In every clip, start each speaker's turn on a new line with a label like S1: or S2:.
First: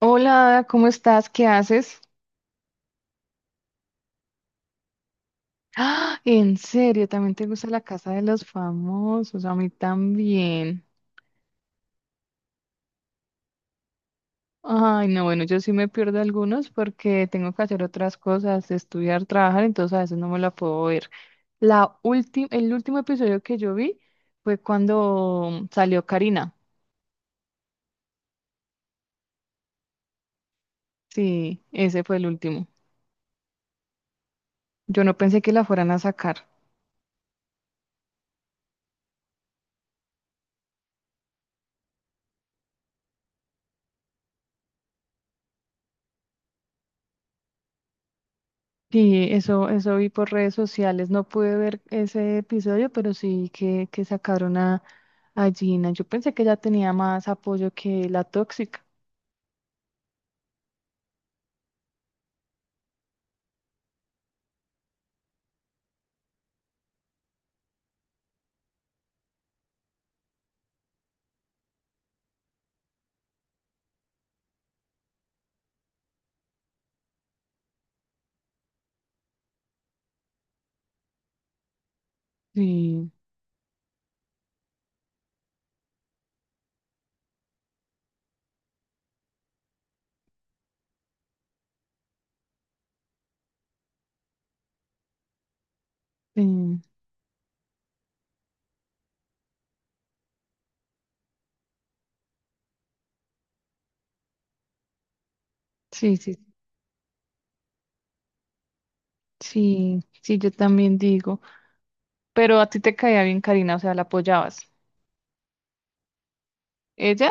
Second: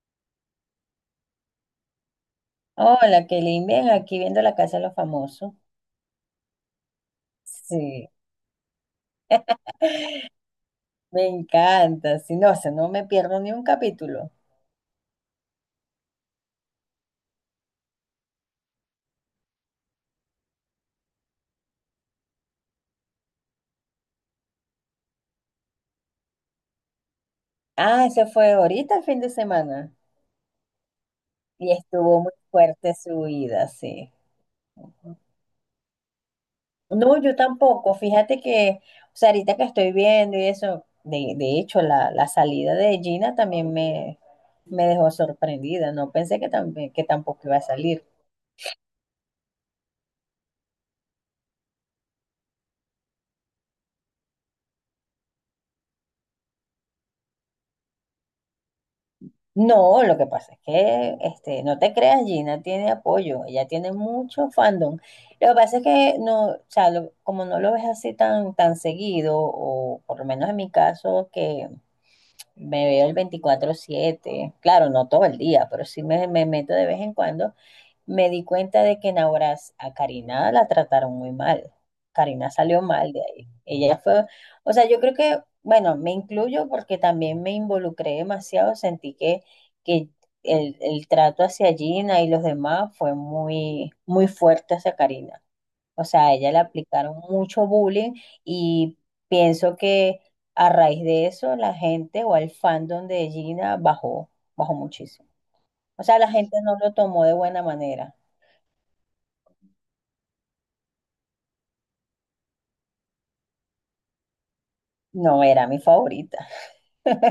S1: Hola, Ada, ¿cómo estás? ¿Qué haces?
S2: Hola, Kelly, bien, aquí viendo la casa de los famosos.
S1: ¡Ah! ¿En serio? ¿También te gusta la
S2: Sí,
S1: casa de los famosos? A mí también.
S2: me encanta. Si no, o sea, no me pierdo ni un capítulo.
S1: Ay, no, bueno, yo sí me pierdo algunos porque tengo que hacer otras cosas, estudiar, trabajar, entonces a veces no me la puedo ver. La última, el último episodio que yo vi fue cuando salió Karina.
S2: Ah, ese fue ahorita el fin de semana.
S1: Sí,
S2: Y
S1: ese fue
S2: estuvo
S1: el
S2: muy
S1: último.
S2: fuerte su vida, sí.
S1: Yo no pensé que la fueran a sacar.
S2: No, yo tampoco. Fíjate que, o sea, ahorita que estoy viendo y eso, de hecho, la salida de Gina también me dejó sorprendida. No pensé que, también, que tampoco iba a salir.
S1: Sí, eso vi por redes sociales. No pude ver ese episodio, pero sí que sacaron a Gina. Yo pensé que ella tenía más apoyo que la tóxica.
S2: No, lo que pasa es que este, no te creas, Gina tiene apoyo, ella tiene mucho fandom. Lo que pasa es que no, o sea, como no lo ves así tan, tan seguido, o por lo menos en mi caso, que me veo el veinticuatro siete, claro, no todo el día, pero sí me meto de vez en cuando, me di cuenta de que en Auras a Karina la trataron muy mal. Karina salió
S1: Sí,
S2: mal de ahí. Ella fue, o sea, yo creo que, bueno, me incluyo porque también me involucré demasiado, sentí que el trato hacia Gina y los demás fue muy, muy fuerte hacia Karina. O sea, a ella le
S1: sí,
S2: aplicaron mucho bullying y pienso que a raíz de eso la gente o el fandom de Gina bajó, bajó muchísimo. O
S1: sí,
S2: sea, la
S1: sí,
S2: gente no lo tomó de buena manera.
S1: sí, sí, yo también digo. Pero a ti te caía bien Karina, o sea, la apoyabas.
S2: No era mi favorita.
S1: ¿Ella?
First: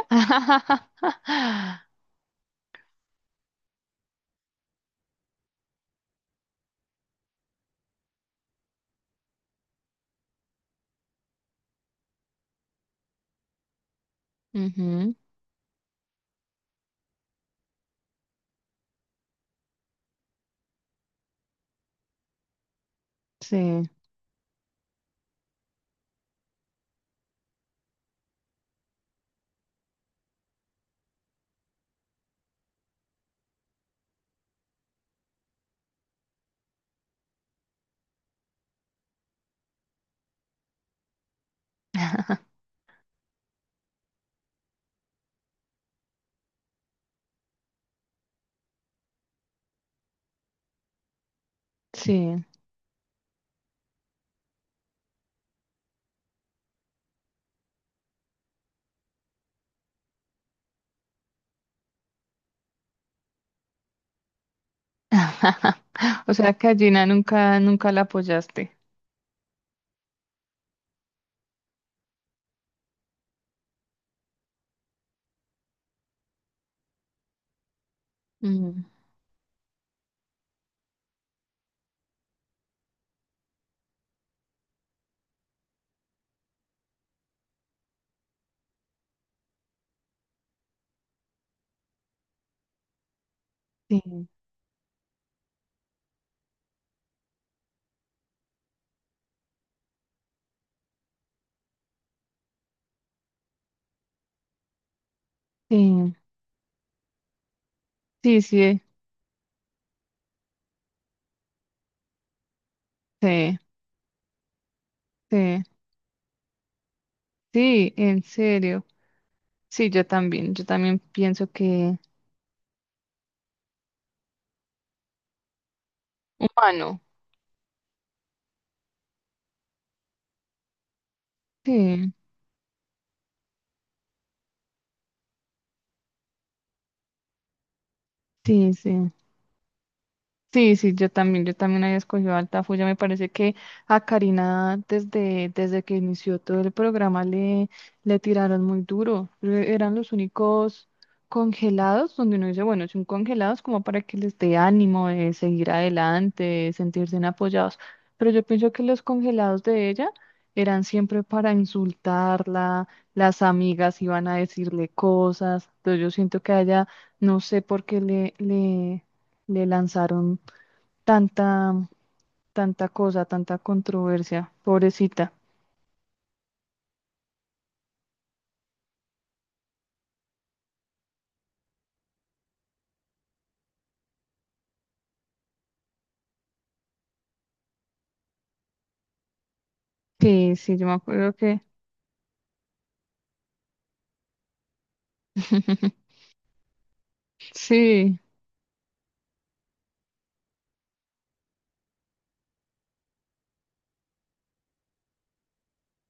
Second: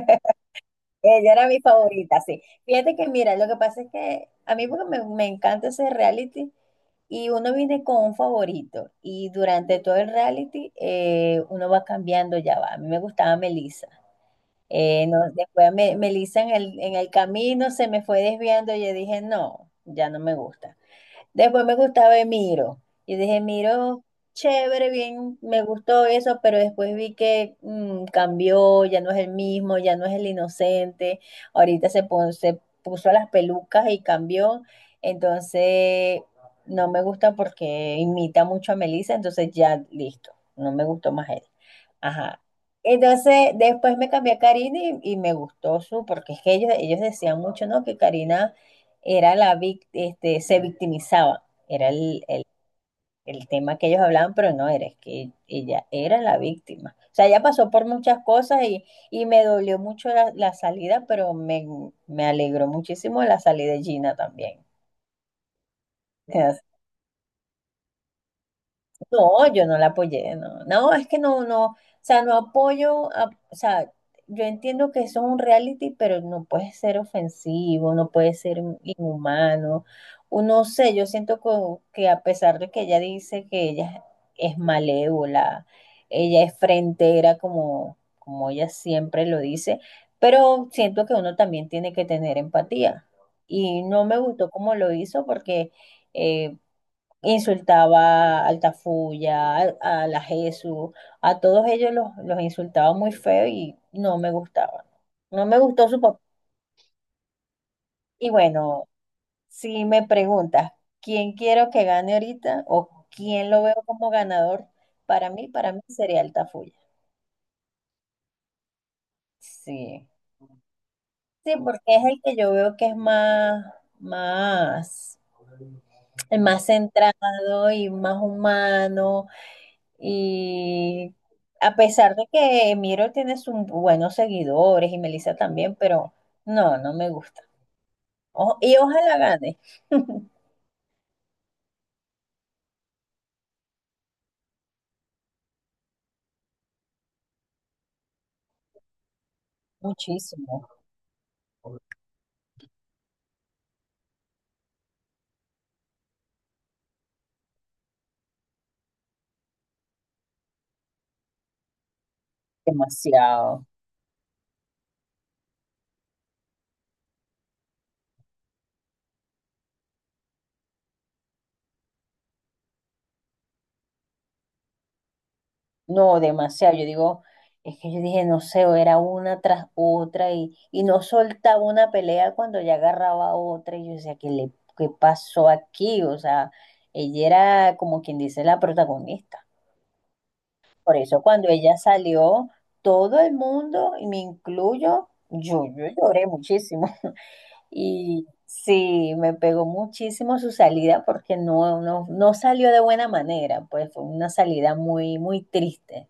S2: Ella era mi favorita, sí. Fíjate que, mira, lo que pasa es que a mí porque me encanta ese reality y uno viene con un favorito y durante todo el reality uno va cambiando, ya va. A mí me gustaba Melissa.
S1: Ujú,
S2: No, después me, Melissa en el camino se me fue desviando y yo dije, no, ya no me gusta. Después me gustaba Emiro. Y dije,
S1: sí,
S2: Miro, chévere, bien, me gustó eso, pero después vi que cambió, ya no es el mismo, ya no es el inocente. Ahorita se, se puso las pelucas y cambió. Entonces, no me gusta porque imita mucho a Melissa, entonces ya listo, no me gustó más él. Ajá. Entonces, después me cambié a Karina y me gustó su, porque es que ellos decían mucho, ¿no? Que Karina era este, se victimizaba, era el,
S1: sí.
S2: el- el- tema que ellos hablaban, pero no era, es que ella era la víctima. O sea, ella pasó por muchas cosas y me dolió mucho la salida, pero me alegró muchísimo la salida de Gina también.
S1: O sea que a Gina nunca, nunca la apoyaste.
S2: No, yo no la apoyé, no. No, es que no, no, o sea, no apoyo, o sea, yo entiendo que eso es un reality, pero no puede ser ofensivo, no puede ser
S1: Mm,
S2: inhumano. Uno sé, yo siento que, a pesar de que ella dice que ella es malévola, ella es frentera como, como ella siempre lo dice, pero siento que uno también tiene que tener empatía. Y no me
S1: sí,
S2: gustó cómo lo hizo porque eh, insultaba al Tafuya, a, la Jesús, a todos ellos los insultaba muy feo y no me gustaba. No me gustó su
S1: sí,
S2: papá. Y
S1: sí, sí,
S2: bueno, si me preguntas quién quiero que gane ahorita o quién
S1: sí,
S2: lo veo como ganador,
S1: sí.
S2: para mí sería el Tafuya.
S1: Sí, en serio. Sí, yo
S2: Sí.
S1: también. Yo también pienso
S2: Sí, porque
S1: que
S2: es el que yo veo que es más, más, el más
S1: humano.
S2: centrado y más humano. Y a
S1: Sí,
S2: pesar de que Miro tiene sus buenos seguidores y Melissa también, pero no, no me gusta.
S1: sí,
S2: Y
S1: sí.
S2: ojalá gane.
S1: Sí, sí, yo también había escogido a Altafulla. Me parece que a Karina desde, desde que inició todo el programa le tiraron muy duro. E- Eran los
S2: Muchísimo.
S1: únicos congelados donde uno dice, bueno, son congelados como para que les dé ánimo de seguir adelante, de sentirse apoyados. Pero yo pienso que los congelados de ella eran siempre para insultarla, las
S2: Demasiado.
S1: amigas iban a decirle cosas. Entonces yo siento que a ella, no sé por qué le lanzaron tanta, tanta cosa, tanta controversia, pobrecita.
S2: No, demasiado. Yo digo, es que yo dije, no sé, era una tras otra y no soltaba una pelea cuando ya agarraba otra. Y yo decía, ¿qué le, qué pasó aquí? O sea, ella era como quien dice la protagonista.
S1: Sí, sí, yo me
S2: Por eso
S1: acuerdo
S2: cuando
S1: que
S2: ella salió, todo el mundo, y me incluyo, yo lloré muchísimo.
S1: sí,
S2: Y sí, me pegó muchísimo su salida porque no, no, no salió de buena manera, pues fue una salida muy, muy triste.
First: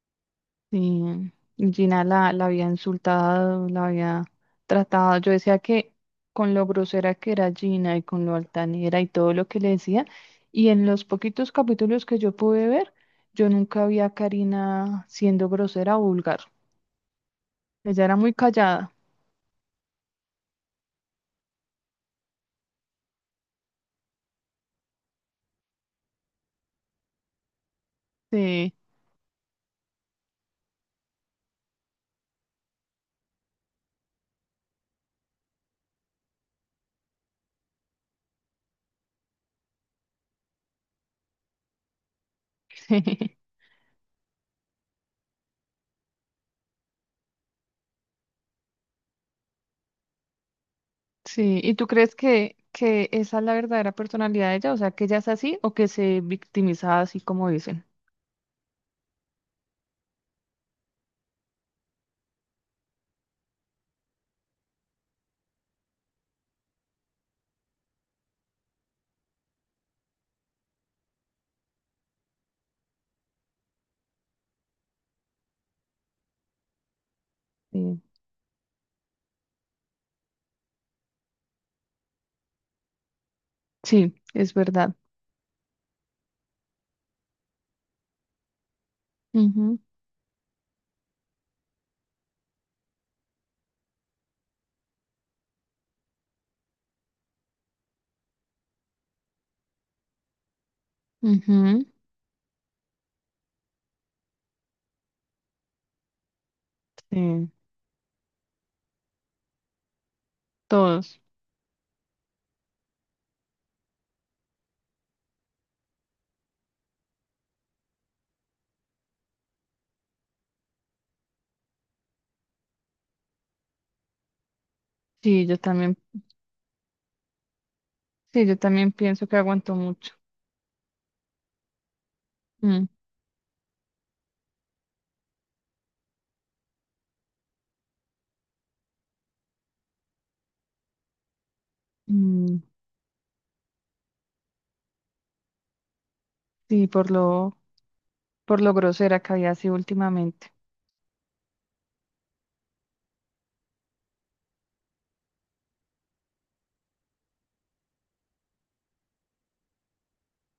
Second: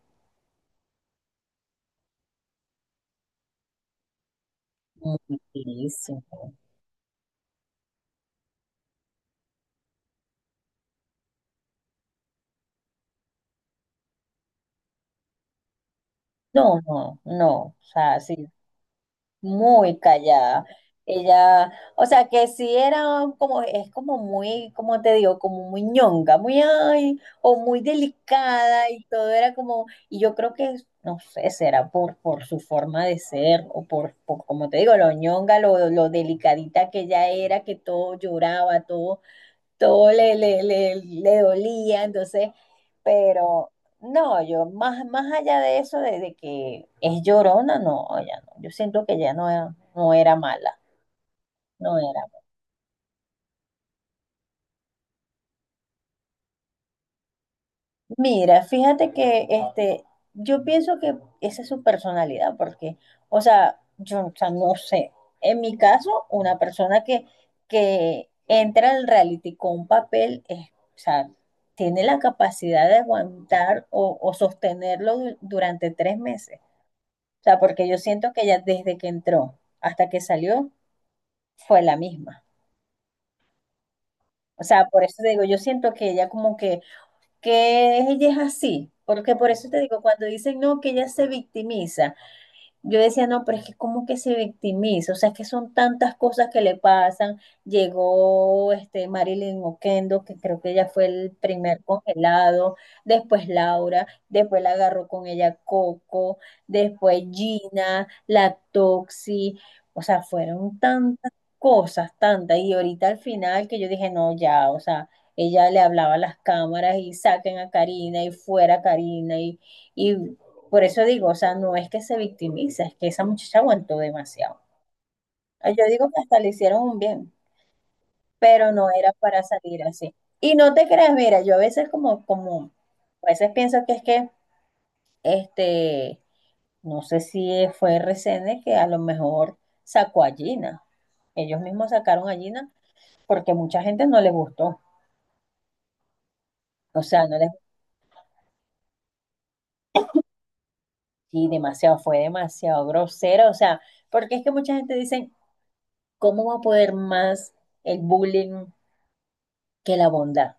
S1: sí, Gina la, la había insultado, la había tratado. Yo decía que con
S2: Muchísimo.
S1: lo grosera que era Gina y con lo altanera y todo lo que le decía, y en los poquitos capítulos que yo pude ver, yo nunca vi a Karina siendo grosera o vulgar.
S2: No, no, no. O
S1: Ella era
S2: sea,
S1: muy
S2: sí,
S1: callada.
S2: muy callada. Ella, o sea, que sí era como, es como muy, como te digo, como muy ñonga, muy ay, o muy
S1: Sí,
S2: delicada y todo era como, y yo creo que, no sé, será por su forma de ser o por, como te digo, lo ñonga, lo delicadita que ella era, que todo lloraba, todo todo le, le, le, le dolía, entonces,
S1: sí.
S2: pero no, yo más, más allá de eso, de que es llorona, no, ya no, yo siento que ya no, no era mala,
S1: Sí, ¿y tú
S2: no
S1: crees
S2: era.
S1: que esa es la verdadera personalidad de ella? O sea, que ella es así o que se victimiza así como dicen.
S2: Mira, fíjate que este, yo pienso que esa es su personalidad, porque, o sea, yo, o sea, no sé. En mi caso, una persona que entra al reality con un papel, es, o sea, tiene la capacidad de aguantar o sostenerlo durante 3 meses. O sea, porque yo
S1: Sí,
S2: siento que ella desde que entró hasta que salió fue la misma.
S1: sí, es
S2: O sea,
S1: verdad.
S2: por eso te digo, yo siento que ella como que ella es así, porque por eso te digo, cuando dicen no, que ella se victimiza, yo decía, no, pero es que como que se victimiza, o sea, es que son tantas cosas que le pasan. Llegó este Marilyn Oquendo, que creo que ella fue el
S1: Ujú,
S2: primer
S1: ujú.
S2: congelado, después Laura, después la agarró con ella Coco, después
S1: Sí,
S2: Gina, la Toxi, o sea, fueron
S1: todos.
S2: tantas cosas, tantas. Y ahorita al final que yo dije, no, ya, o sea, ella le hablaba a las cámaras y saquen a Karina y fuera Karina y por eso digo, o sea, no es que se victimiza, es que esa muchacha aguantó demasiado.
S1: Sí, yo
S2: Ah, yo
S1: también,
S2: digo que hasta le hicieron un bien,
S1: sí, yo
S2: pero no
S1: también
S2: era
S1: pienso que
S2: para
S1: aguantó
S2: salir
S1: mucho.
S2: así. Y no te creas, mira, yo a veces como, como,
S1: Mm,
S2: a veces pienso que es que, este, no sé si fue RCN que a lo mejor sacó a Gina. Ellos mismos sacaron a
S1: mm,
S2: Gina porque mucha gente no les gustó.
S1: sí,
S2: O sea, no les
S1: por lo grosera que había sido últimamente.
S2: y demasiado, fue demasiado grosero. O sea, porque es que mucha gente dice, ¿cómo va a poder más el bullying que la bondad,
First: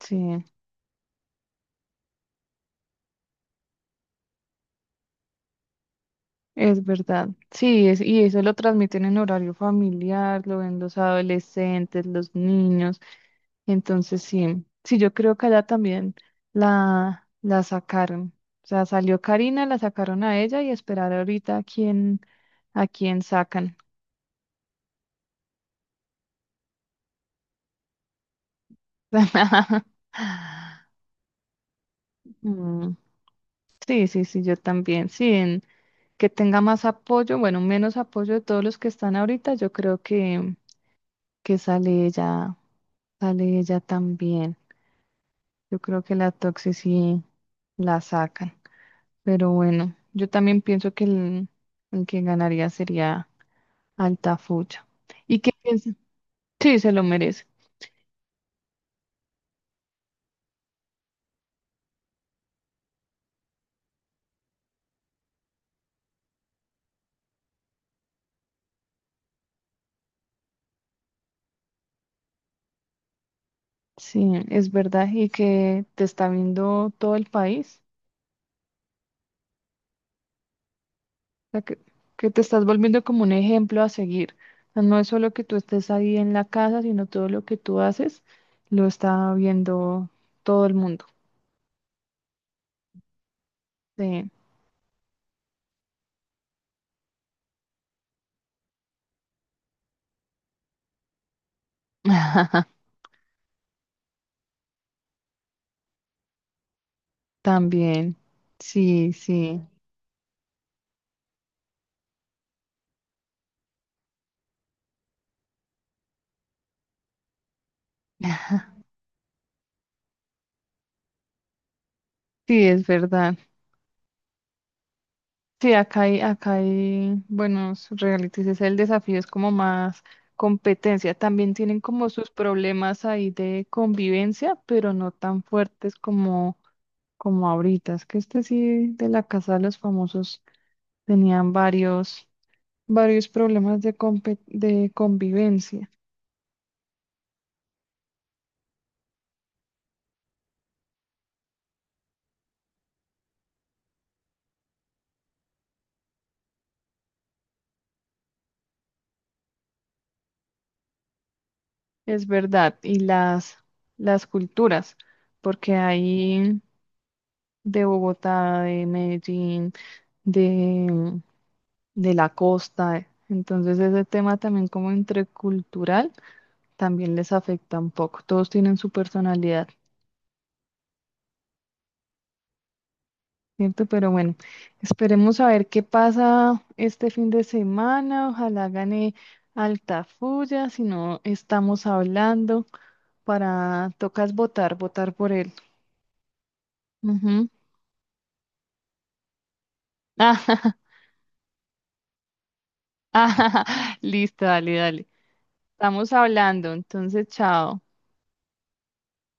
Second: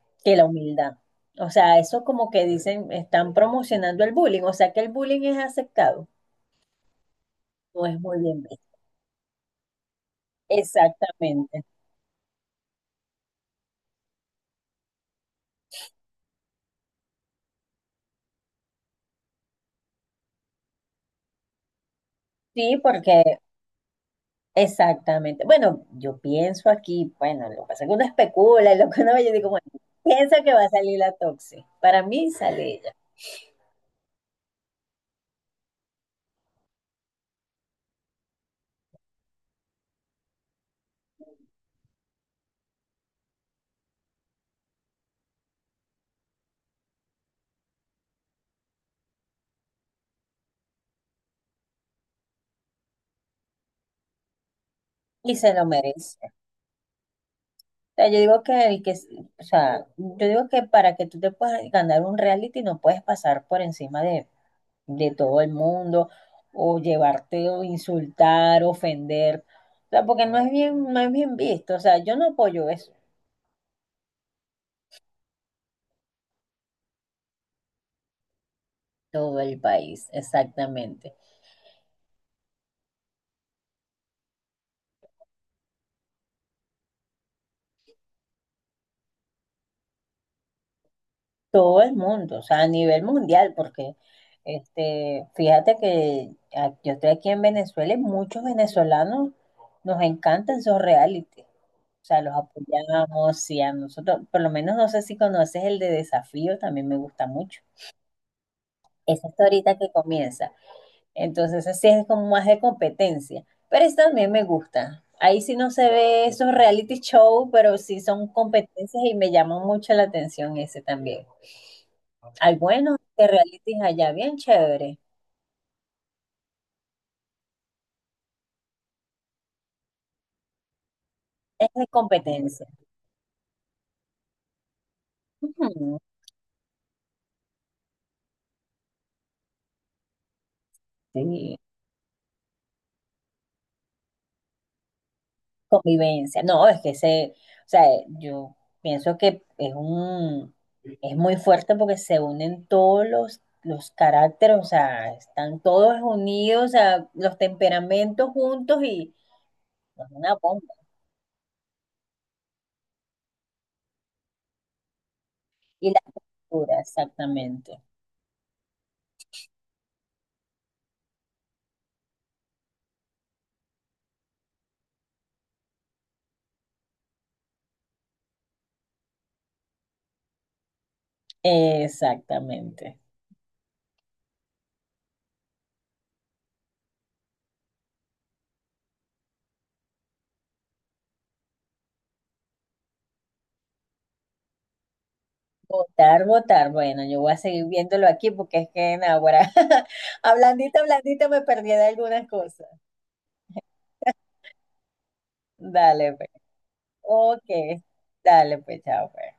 S1: Sí.
S2: que la humildad? O sea, eso como que dicen, están promocionando el bullying, o sea que el bullying es aceptado,
S1: Es verdad, sí,
S2: no
S1: es,
S2: es muy
S1: y eso
S2: bien
S1: lo
S2: visto.
S1: transmiten en horario familiar, lo ven los
S2: Exactamente.
S1: adolescentes, los niños, entonces sí, sí, yo creo que allá también la sacaron, o sea, salió Karina, la sacaron a ella y esperar ahorita
S2: Sí,
S1: a quién
S2: porque
S1: sacan.
S2: exactamente. Bueno, yo pienso aquí, bueno, lo que pasa es que uno especula, y lo que uno ve, yo digo, bueno, piensa que va a salir la Toxi. Para mí sale ella
S1: Mm, sí, sí, sí, yo también, sí, en- que tenga más apoyo, bueno, menos apoyo de todos los que están ahorita, yo creo que sale ella también. Yo creo que la Toxi sí la sacan. Pero bueno, yo también pienso que el que ganaría sería Altafulla.
S2: y
S1: ¿Y qué
S2: se lo
S1: piensas?
S2: merece.
S1: Sí, se lo merece.
S2: O sea, yo digo que el que, o sea, yo digo que para que tú te puedas ganar un reality no puedes pasar por encima de todo el mundo, o llevarte o insultar, ofender, o sea, porque no es bien, no es bien visto, o sea, yo no apoyo eso.
S1: Sí, es verdad. Y que te está viendo todo el país.
S2: Todo el país, exactamente.
S1: O sea, que te estás volviendo como un ejemplo a seguir. O sea, no es solo que tú estés ahí en la casa, sino todo lo que tú haces lo está viendo todo el mundo.
S2: Todo el mundo, o sea, a nivel mundial, porque
S1: Sí.
S2: este, fíjate que yo estoy aquí en Venezuela y muchos venezolanos nos encantan esos reality. O sea, los apoyamos y a nosotros, por lo menos no sé si conoces el de Desafío, también me gusta mucho.
S1: También. Sí,
S2: Ese está
S1: sí.
S2: ahorita que comienza. Entonces, así es como más de competencia. Pero eso también me gusta. Ahí sí no se ve esos reality show, pero sí son competencias y me llama mucho la atención ese también. Hay
S1: Sí, es
S2: buenos de
S1: verdad.
S2: realities allá, bien chévere.
S1: Sí, acá hay buenos realities. Es el desafío, es como más competencia. También
S2: Es
S1: tienen
S2: de
S1: como sus
S2: competencia.
S1: problemas ahí de convivencia, pero no tan fuertes
S2: Ujú,
S1: como, como ahorita. Es que este sí de la Casa de los Famosos tenían
S2: sí,
S1: varios, varios problemas de, compe- de convivencia.
S2: convivencia. No, es que se, o sea, yo pienso que es un, es muy fuerte porque se unen todos los caracteres, o sea, están todos unidos, o sea, los temperamentos juntos y es una bomba.
S1: Es verdad. Y las culturas, porque
S2: Y la
S1: hay
S2: cultura, exactamente.
S1: de Bogotá, de Medellín, de la costa. Eh. Entonces ese tema también como intercultural también les afecta un poco. Todos tienen su personalidad,
S2: Exactamente.
S1: ¿cierto? Pero bueno, esperemos a ver qué pasa este fin de semana. Ojalá gane Altafulla, si no estamos hablando para, tocas votar, votar por él.
S2: Votar, votar. Bueno, yo voy a
S1: Ujú.
S2: seguir viéndolo aquí porque es que en ahora, hablandita, hablandita, me perdí de algunas cosas.
S1: Listo, dale, dale. Estamos
S2: Dale, pues.
S1: hablando, entonces,
S2: Ok,
S1: chao.
S2: dale, pues, chao, pues.